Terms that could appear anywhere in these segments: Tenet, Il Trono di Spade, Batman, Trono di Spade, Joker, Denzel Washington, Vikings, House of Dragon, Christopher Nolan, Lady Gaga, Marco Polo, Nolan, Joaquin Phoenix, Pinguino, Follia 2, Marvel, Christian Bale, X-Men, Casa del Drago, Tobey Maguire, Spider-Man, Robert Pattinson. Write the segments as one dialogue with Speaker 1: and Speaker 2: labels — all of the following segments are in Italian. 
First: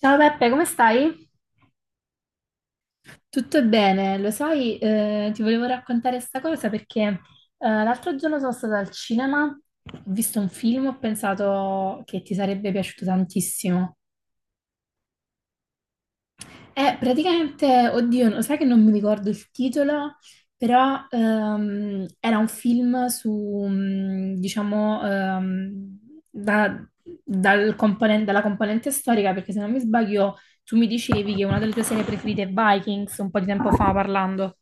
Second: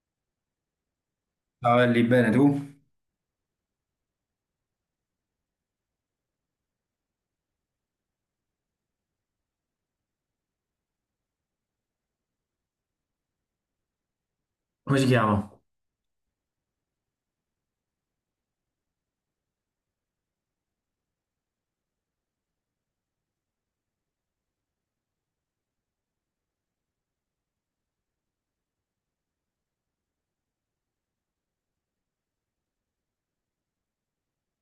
Speaker 1: Ciao Peppe, come stai?
Speaker 2: Ciao, Ellie, bene tu?
Speaker 1: Tutto bene, lo sai, ti volevo raccontare questa cosa perché l'altro giorno sono stata al cinema, ho visto un film, ho pensato che ti sarebbe piaciuto tantissimo.
Speaker 2: Come si chiama?
Speaker 1: Praticamente, oddio, lo sai che non mi ricordo il titolo, però era un film su, diciamo, da- dalla componente storica, perché se non mi sbaglio tu mi dicevi che una delle tue serie preferite è Vikings, un po' di tempo fa parlando.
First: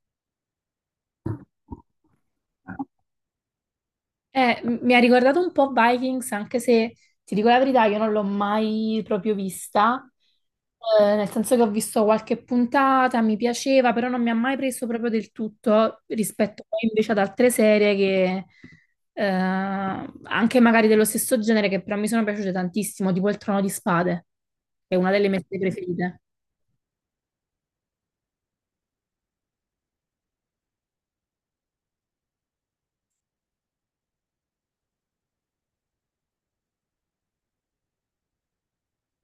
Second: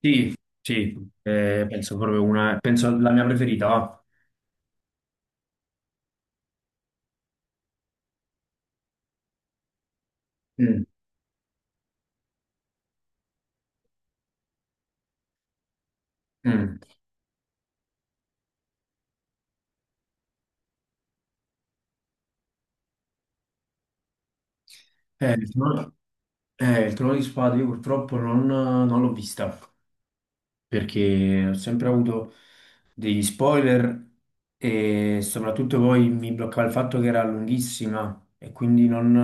Speaker 2: Sì, sì, penso proprio una, penso la mia preferita, va.
Speaker 1: Mi ha ricordato un po' Vikings, anche se ti dico la verità, io non l'ho mai proprio vista.
Speaker 2: Mm.
Speaker 1: Nel senso che ho visto qualche puntata, mi piaceva, però non mi ha mai preso proprio del tutto rispetto
Speaker 2: Mm.
Speaker 1: poi invece ad altre serie che, eh, anche magari dello stesso genere, che però mi sono piaciute tantissimo, tipo Il Trono di Spade, che è una delle
Speaker 2: Eh,
Speaker 1: mie
Speaker 2: il
Speaker 1: serie
Speaker 2: trono,
Speaker 1: preferite.
Speaker 2: il Trono di Spade io purtroppo non l'ho vista, perché ho sempre avuto degli spoiler e soprattutto poi mi bloccava il fatto che era lunghissima e quindi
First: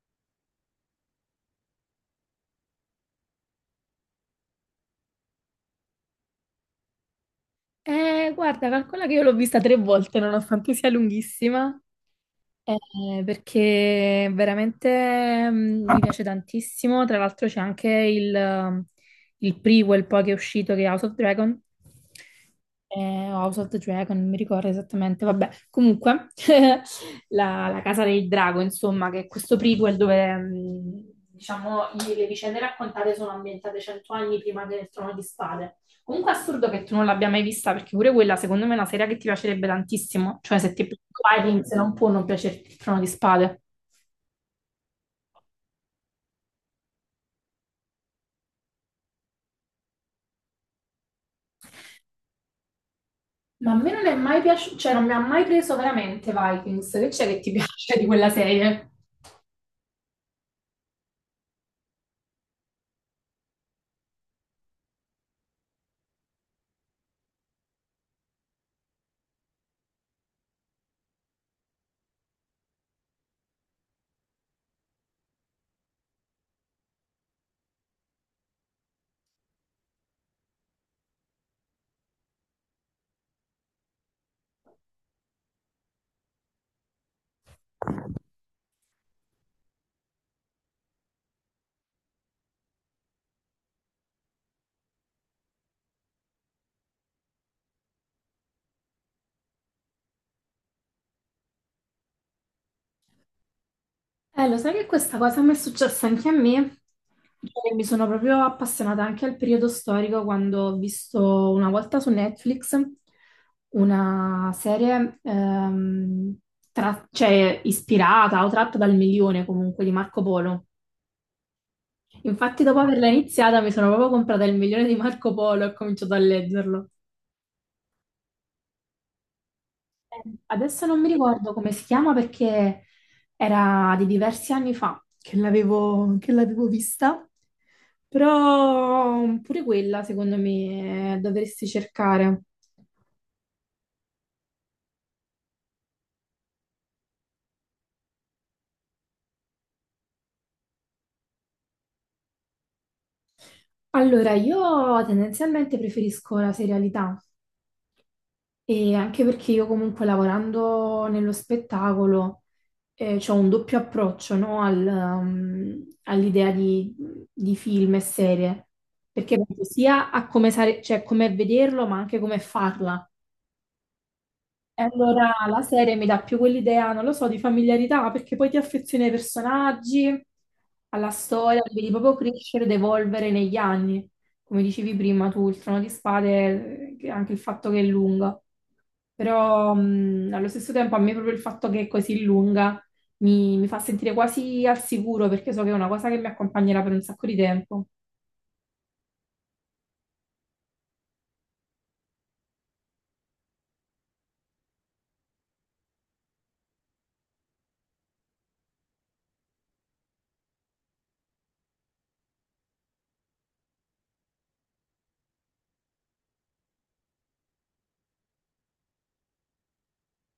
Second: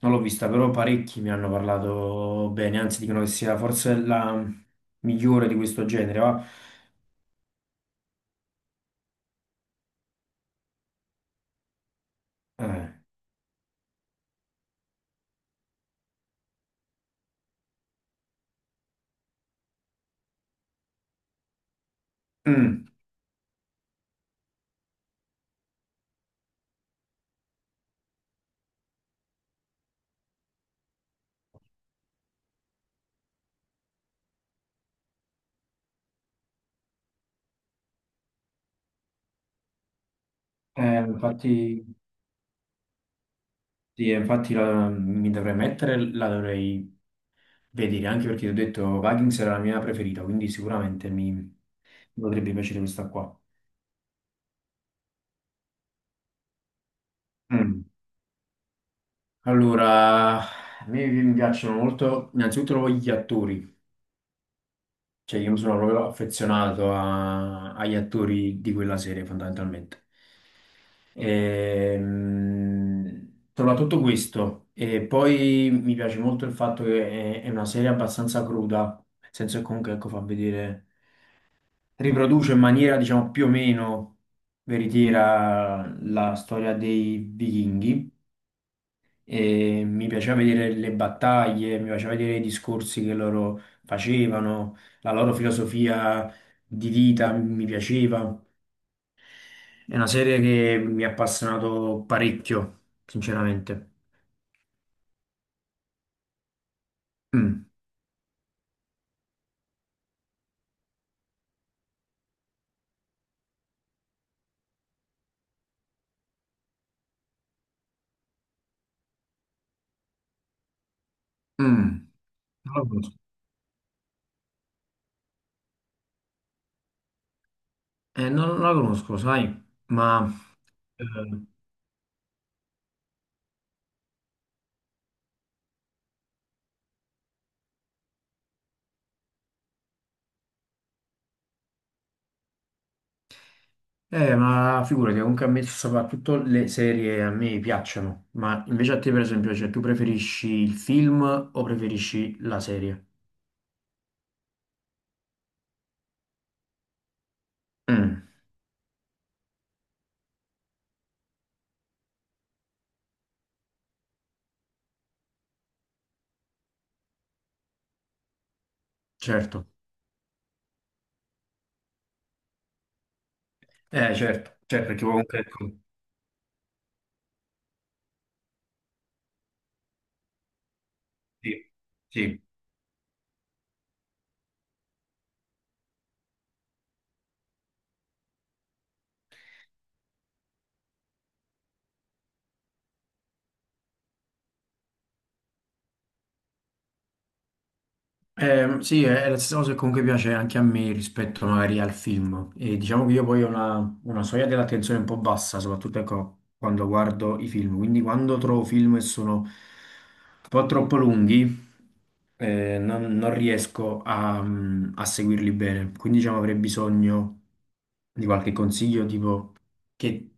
Speaker 2: non l'ho vista, però parecchi mi hanno parlato bene, anzi dicono che sia forse la migliore di questo genere, va.
Speaker 1: Guarda, calcola che io l'ho vista tre volte, nonostante sia lunghissima.
Speaker 2: Eh.
Speaker 1: Perché veramente mi piace tantissimo. Tra l'altro c'è anche il prequel poi che è uscito che è House of Dragon.
Speaker 2: Mm.
Speaker 1: Eh, o House of the Dragon, non mi ricordo esattamente. Vabbè, comunque, la Casa del Drago, insomma, che è questo prequel dove, diciamo, le vicende raccontate sono ambientate 100 anni prima del Trono di Spade. Comunque è assurdo che tu non l'abbia mai vista, perché pure quella secondo me è una serie che ti piacerebbe tantissimo. Cioè, se ti piace Vikings
Speaker 2: Infatti,
Speaker 1: non può non piacerti il Trono di Spade.
Speaker 2: sì, mi dovrei mettere, la dovrei vedere anche perché ti ho detto Vikings era la mia preferita, quindi sicuramente mi potrebbe piacere questa qua.
Speaker 1: Ma a me non è mai piaciuto, cioè non mi ha mai preso veramente Vikings. Che c'è che ti
Speaker 2: Mm.
Speaker 1: piace di quella serie?
Speaker 2: Allora, a me mi piacciono molto innanzitutto gli attori. Cioè, io mi sono proprio affezionato agli attori di quella serie, fondamentalmente. Soprattutto questo. E poi mi piace molto il fatto che è una serie abbastanza cruda, nel senso che comunque ecco, fa vedere, riproduce in maniera diciamo più o meno veritiera la storia dei vichinghi e mi piaceva vedere le battaglie, mi piaceva vedere i discorsi che loro facevano, la loro filosofia di vita mi piaceva. È una serie che mi ha appassionato parecchio, sinceramente.
Speaker 1: Lo sai che questa cosa mi è successa anche a me?
Speaker 2: Mm, mm,
Speaker 1: Cioè, mi sono proprio appassionata anche al periodo storico quando ho visto una volta su Netflix una serie cioè, ispirata o tratta dal milione comunque di Marco Polo. Infatti,
Speaker 2: non
Speaker 1: dopo
Speaker 2: la
Speaker 1: averla
Speaker 2: conosco.
Speaker 1: iniziata, mi sono proprio comprata il milione di Marco Polo e ho cominciato a leggerlo.
Speaker 2: Non la conosco, sai,
Speaker 1: Eh, Adesso non
Speaker 2: eh,
Speaker 1: mi ricordo come si chiama perché era di diversi anni fa che l'avevo vista, però pure quella, secondo me, dovresti cercare.
Speaker 2: ma figurati, comunque a me soprattutto le serie a me piacciono, ma invece a te per esempio, cioè, tu preferisci il film o preferisci la serie?
Speaker 1: Allora, io tendenzialmente preferisco la serialità.
Speaker 2: Mm,
Speaker 1: E anche perché io comunque lavorando nello spettacolo ho un doppio approccio, no, all'idea di film e serie, perché penso
Speaker 2: certo.
Speaker 1: sia a come, cioè, come vederlo, ma anche come farla.
Speaker 2: Certo,
Speaker 1: E
Speaker 2: certo, perché
Speaker 1: allora
Speaker 2: comunque
Speaker 1: la
Speaker 2: ecco,
Speaker 1: serie mi dà più quell'idea, non lo so, di familiarità, perché poi ti affezioni ai personaggi, alla storia,
Speaker 2: sì,
Speaker 1: li vedi proprio
Speaker 2: sì.
Speaker 1: crescere ed evolvere negli anni. Come dicevi prima tu, il Trono di Spade, anche il fatto che è lunga. Però allo stesso tempo a me proprio il fatto che è così lunga mi fa sentire quasi al sicuro, perché so che è una cosa che mi accompagnerà per un sacco di tempo.
Speaker 2: Sì, è la stessa cosa che comunque piace anche a me rispetto magari al film. E diciamo che io poi ho una soglia dell'attenzione un po' bassa, soprattutto ecco, quando guardo i film. Quindi quando trovo film che sono un po' troppo lunghi, non riesco a, a seguirli bene. Quindi diciamo avrei bisogno di qualche consiglio, tipo che,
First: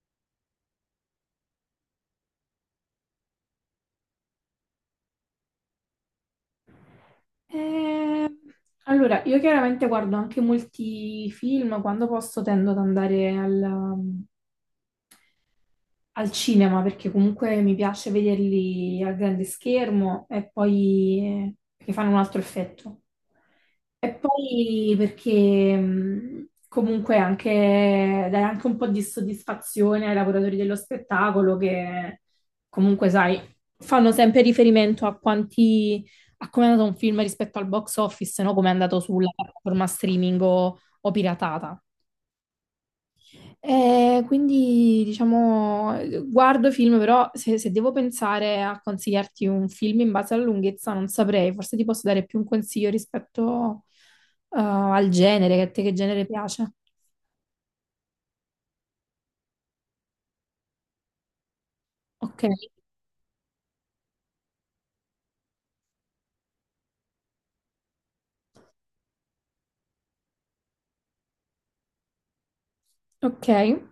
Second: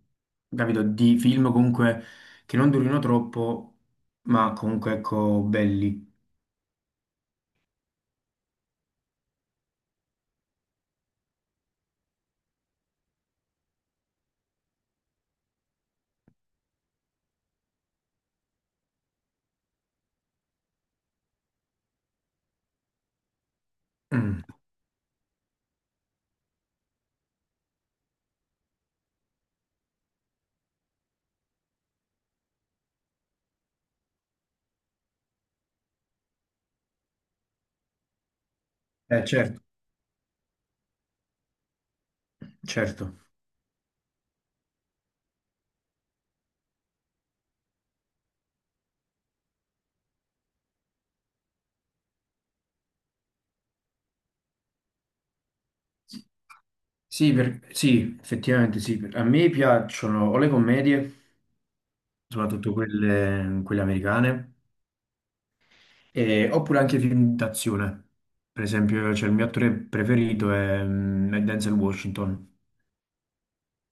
Speaker 2: capito, di film comunque che non durino troppo, ma comunque ecco belli.
Speaker 1: Eh, allora, io chiaramente guardo anche molti film, quando posso tendo ad andare al cinema perché comunque mi piace vederli al grande schermo e poi perché fanno un altro effetto. E
Speaker 2: Mm.
Speaker 1: poi perché comunque anche dai anche un po' di soddisfazione ai lavoratori dello spettacolo che comunque, sai, fanno sempre riferimento a come è andato un film rispetto al box office, no? Come è andato sulla
Speaker 2: Certo.
Speaker 1: piattaforma streaming o piratata.
Speaker 2: Certo.
Speaker 1: Quindi diciamo, guardo film, però se devo pensare a consigliarti un film in base alla lunghezza, non saprei, forse ti posso dare più un consiglio rispetto al genere, che a te che genere piace.
Speaker 2: Sì, effettivamente sì. A me piacciono o le commedie,
Speaker 1: Ok,
Speaker 2: soprattutto quelle americane, oppure anche i film d'azione. Per esempio, c'è il mio attore preferito è, è Denzel Washington.
Speaker 1: ok.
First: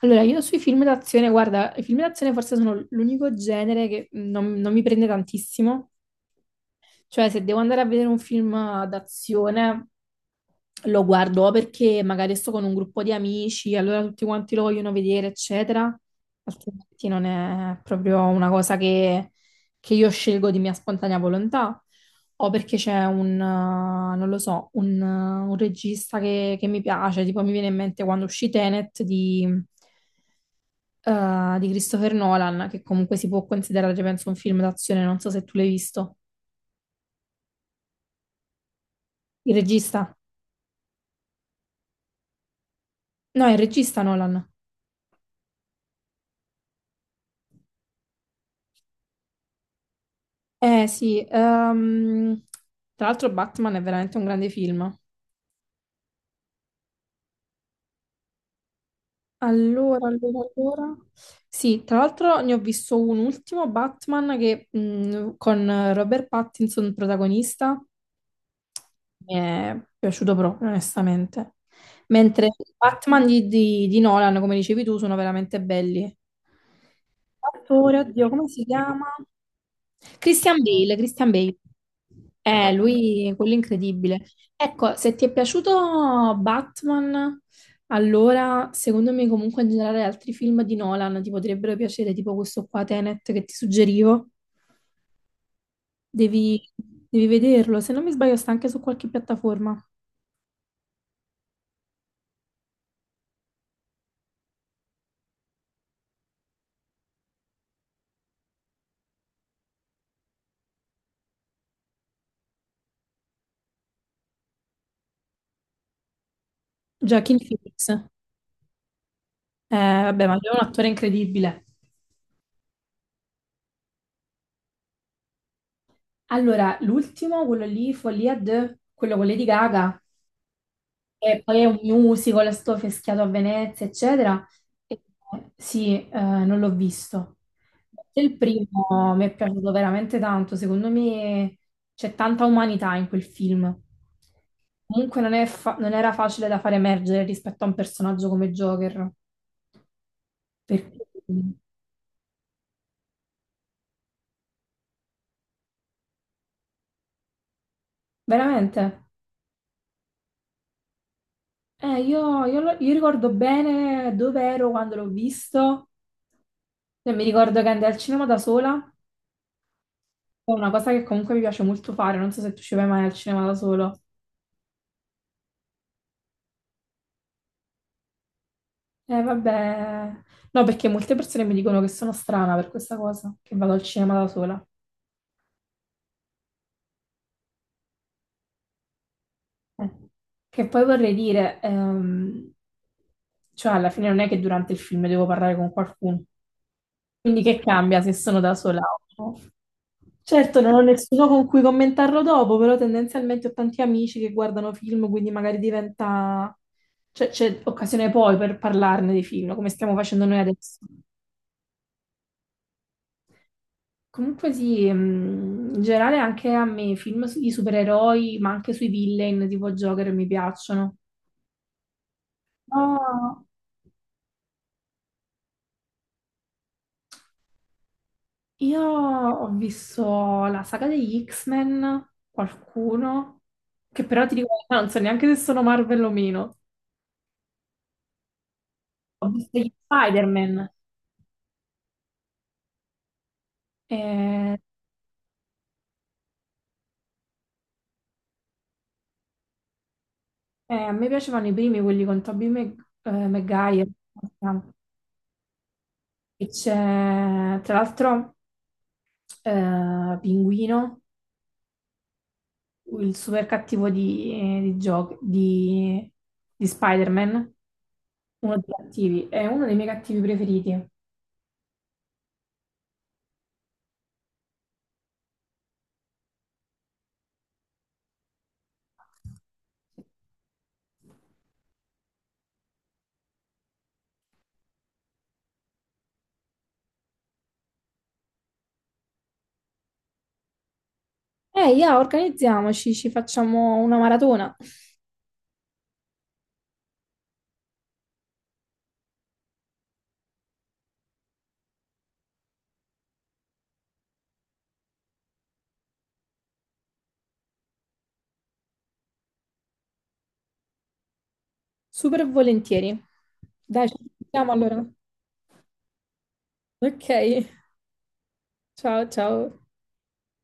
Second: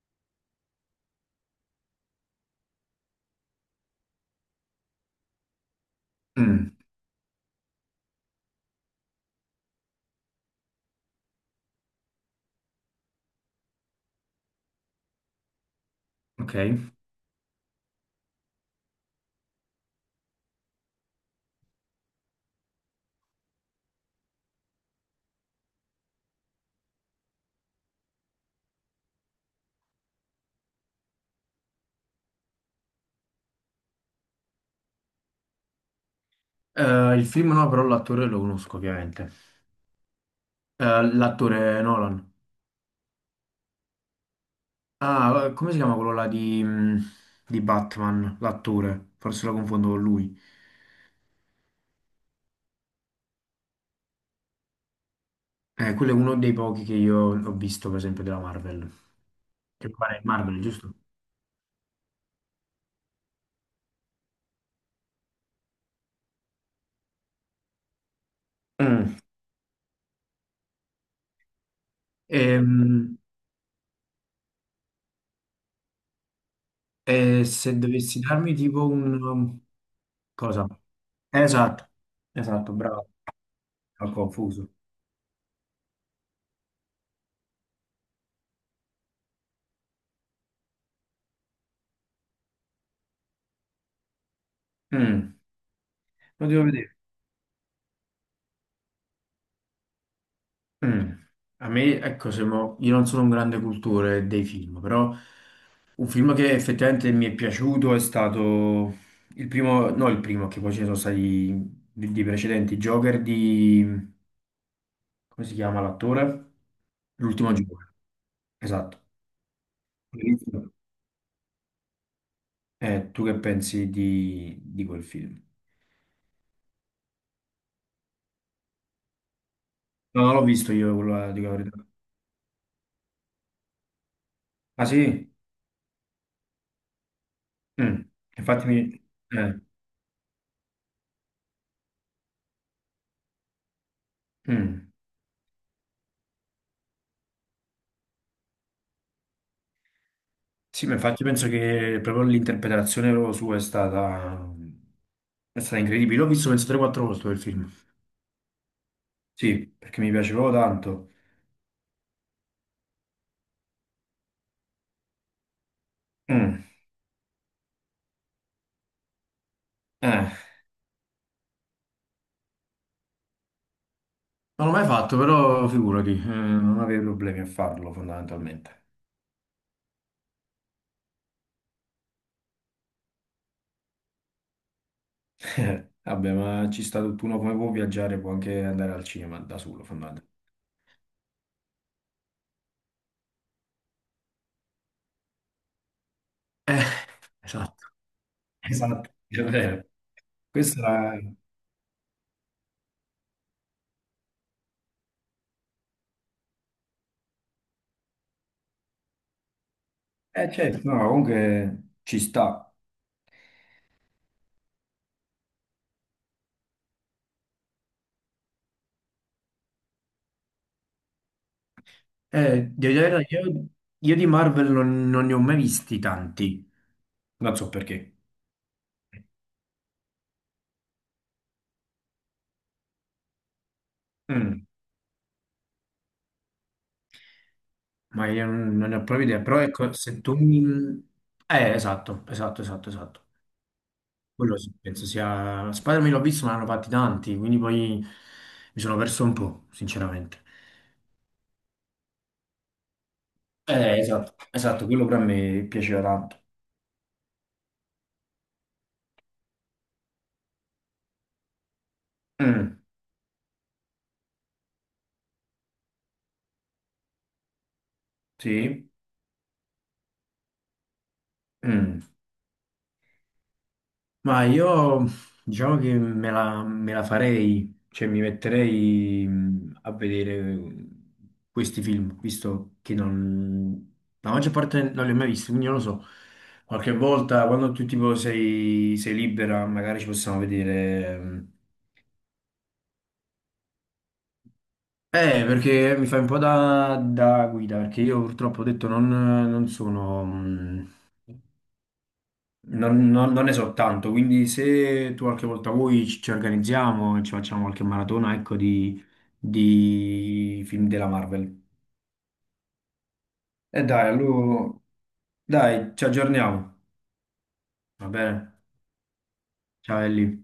Speaker 1: Allora, io sui film d'azione, guarda, i film d'azione forse sono l'unico genere che non mi prende tantissimo.
Speaker 2: Mm,
Speaker 1: Cioè, se devo andare a vedere un film d'azione, lo guardo perché magari sto con un gruppo di amici, allora tutti quanti lo vogliono vedere, eccetera.
Speaker 2: ok.
Speaker 1: Altrimenti non è proprio una cosa che, io scelgo di mia spontanea volontà. O perché c'è non lo so, un regista che mi piace, tipo mi viene in mente quando uscì Tenet di Christopher Nolan, che comunque si può considerare, penso, un film d'azione, non so se tu l'hai visto.
Speaker 2: Il film no, però l'attore lo conosco ovviamente.
Speaker 1: Il regista?
Speaker 2: L'attore Nolan.
Speaker 1: No, è il regista Nolan.
Speaker 2: Ah, come si chiama quello là di, di Batman? L'attore. Forse lo confondo con lui.
Speaker 1: Eh sì, tra l'altro Batman è veramente un grande film.
Speaker 2: Quello è uno dei pochi che io ho visto, per esempio, della Marvel. Che
Speaker 1: Allora,
Speaker 2: pare è
Speaker 1: allora,
Speaker 2: Marvel, giusto?
Speaker 1: allora. Sì, tra l'altro ne ho visto un ultimo Batman che, con Robert Pattinson protagonista.
Speaker 2: Mm.
Speaker 1: Mi è piaciuto proprio, onestamente. Mentre i
Speaker 2: Ehm,
Speaker 1: Batman di Nolan, come dicevi tu, sono veramente belli.
Speaker 2: e, se
Speaker 1: Attore,
Speaker 2: dovessi
Speaker 1: oddio, come
Speaker 2: darmi
Speaker 1: si
Speaker 2: tipo
Speaker 1: chiama?
Speaker 2: un...
Speaker 1: Christian
Speaker 2: cosa?
Speaker 1: Bale, Christian Bale.
Speaker 2: Esatto,
Speaker 1: Eh,
Speaker 2: esatto, bravo,
Speaker 1: lui, quello
Speaker 2: ho
Speaker 1: incredibile.
Speaker 2: confuso.
Speaker 1: Ecco, se ti è piaciuto Batman, allora secondo me comunque in generale altri film di Nolan ti potrebbero piacere, tipo questo qua Tenet che ti suggerivo.
Speaker 2: Mm. Lo
Speaker 1: Devi,
Speaker 2: devo vedere.
Speaker 1: devi vederlo, se non mi sbaglio sta anche su qualche piattaforma.
Speaker 2: Mm. A me, ecco, se mo- io non sono un grande cultore dei film, però un film che effettivamente mi è piaciuto è stato no il primo, che poi ce ne sono stati di precedenti, Joker di... come si chiama l'attore?
Speaker 1: Joaquin
Speaker 2: L'ultimo
Speaker 1: Phoenix.
Speaker 2: Joker,
Speaker 1: Eh,
Speaker 2: esatto.
Speaker 1: vabbè, ma lui è un attore incredibile.
Speaker 2: Tu che pensi di quel film?
Speaker 1: Allora, l'ultimo, quello lì, Follia 2, quello con Lady Gaga,
Speaker 2: No, non l'ho visto io, quello di
Speaker 1: e poi è un
Speaker 2: verità.
Speaker 1: musical, sto fischiato a Venezia, eccetera.
Speaker 2: Ah
Speaker 1: Eh,
Speaker 2: sì?
Speaker 1: Sì, non l'ho visto.
Speaker 2: Mm.
Speaker 1: Il
Speaker 2: Infatti mi...
Speaker 1: primo mi è
Speaker 2: eh,
Speaker 1: piaciuto veramente tanto, secondo me c'è tanta umanità in quel film.
Speaker 2: mm.
Speaker 1: Comunque non è fa- non era facile da far emergere rispetto a un personaggio come Joker,
Speaker 2: Sì, ma
Speaker 1: perché
Speaker 2: infatti penso che proprio l'interpretazione proprio sua è stata incredibile. L'ho visto penso 3-4 volte quel film.
Speaker 1: veramente.
Speaker 2: Sì, perché mi piace proprio tanto.
Speaker 1: Io ricordo bene dove ero quando l'ho visto,
Speaker 2: Mm.
Speaker 1: e mi ricordo che andai al cinema da sola.
Speaker 2: Eh,
Speaker 1: È una cosa che comunque mi piace molto fare, non so se tu ci vai mai al cinema da solo.
Speaker 2: non l'ho mai fatto, però figurati, non avevo problemi a farlo fondamentalmente.
Speaker 1: Vabbè, no, perché molte persone mi dicono che sono strana per questa cosa, che vado al cinema da sola.
Speaker 2: Vabbè, ma ci sta tutto uno come può viaggiare, può anche andare al cinema da solo
Speaker 1: Eh.
Speaker 2: fondamentalmente.
Speaker 1: Che poi vorrei dire, cioè alla fine non è che durante il film devo parlare con qualcuno,
Speaker 2: Eh,
Speaker 1: quindi che
Speaker 2: esatto.
Speaker 1: cambia se sono da sola
Speaker 2: Esatto,
Speaker 1: o no?
Speaker 2: è vero.
Speaker 1: Certo, non
Speaker 2: Questa
Speaker 1: ho nessuno
Speaker 2: era...
Speaker 1: con cui commentarlo dopo, però tendenzialmente ho tanti amici che guardano film, quindi magari diventa. C'è occasione poi per parlarne dei film, come stiamo facendo noi
Speaker 2: Eh
Speaker 1: adesso.
Speaker 2: certo, no, comunque ci sta.
Speaker 1: Comunque sì, in generale anche a me i film sui supereroi, ma anche sui villain tipo Joker mi piacciono.
Speaker 2: Devo dire la verità,
Speaker 1: Oh,
Speaker 2: io di Marvel non ne ho mai visti tanti. Non so perché.
Speaker 1: io ho visto la saga degli X-Men, qualcuno, che però ti dico, la
Speaker 2: Mm,
Speaker 1: verità, non so neanche se sono Marvel o meno.
Speaker 2: ma io non ne ho proprio
Speaker 1: Ho
Speaker 2: idea,
Speaker 1: visto
Speaker 2: però
Speaker 1: gli
Speaker 2: ecco, se tu mi...
Speaker 1: Spider-Man.
Speaker 2: Esatto, esatto, esatto, esatto.
Speaker 1: Eh,
Speaker 2: Quello sì, penso sia... Spider-Man l'ho visto, ma ne hanno fatti tanti, quindi poi mi sono perso un po', sinceramente.
Speaker 1: A me piacevano i primi, quelli con Tobey Maguire,
Speaker 2: Esatto, esatto, quello per me piaceva tanto.
Speaker 1: e c'è tra l'altro Pinguino,
Speaker 2: Mm,
Speaker 1: il super cattivo di Spider-Man, uno dei
Speaker 2: sì,
Speaker 1: cattivi, è uno dei miei cattivi preferiti.
Speaker 2: mm. Ma io diciamo che me la farei, cioè mi metterei a vedere mm, questi film, visto che non, la maggior parte non li ho mai visti, quindi non lo so. Qualche volta quando tu tipo sei, sei libera, magari ci possiamo vedere. Mh.
Speaker 1: Yeah, organizziamoci, ci facciamo una maratona.
Speaker 2: Perché mi fai un po' da, da guida, perché io purtroppo ho detto non, non sono, non ne so tanto, quindi se tu qualche volta vuoi ci organizziamo e ci facciamo qualche maratona, ecco, di film della Marvel.
Speaker 1: Super volentieri.
Speaker 2: E
Speaker 1: Dai, ci
Speaker 2: dai,
Speaker 1: sentiamo
Speaker 2: allora,
Speaker 1: allora.
Speaker 2: dai, ci aggiorniamo,
Speaker 1: Ok,
Speaker 2: va bene?
Speaker 1: ciao ciao.
Speaker 2: Ciao Ellie.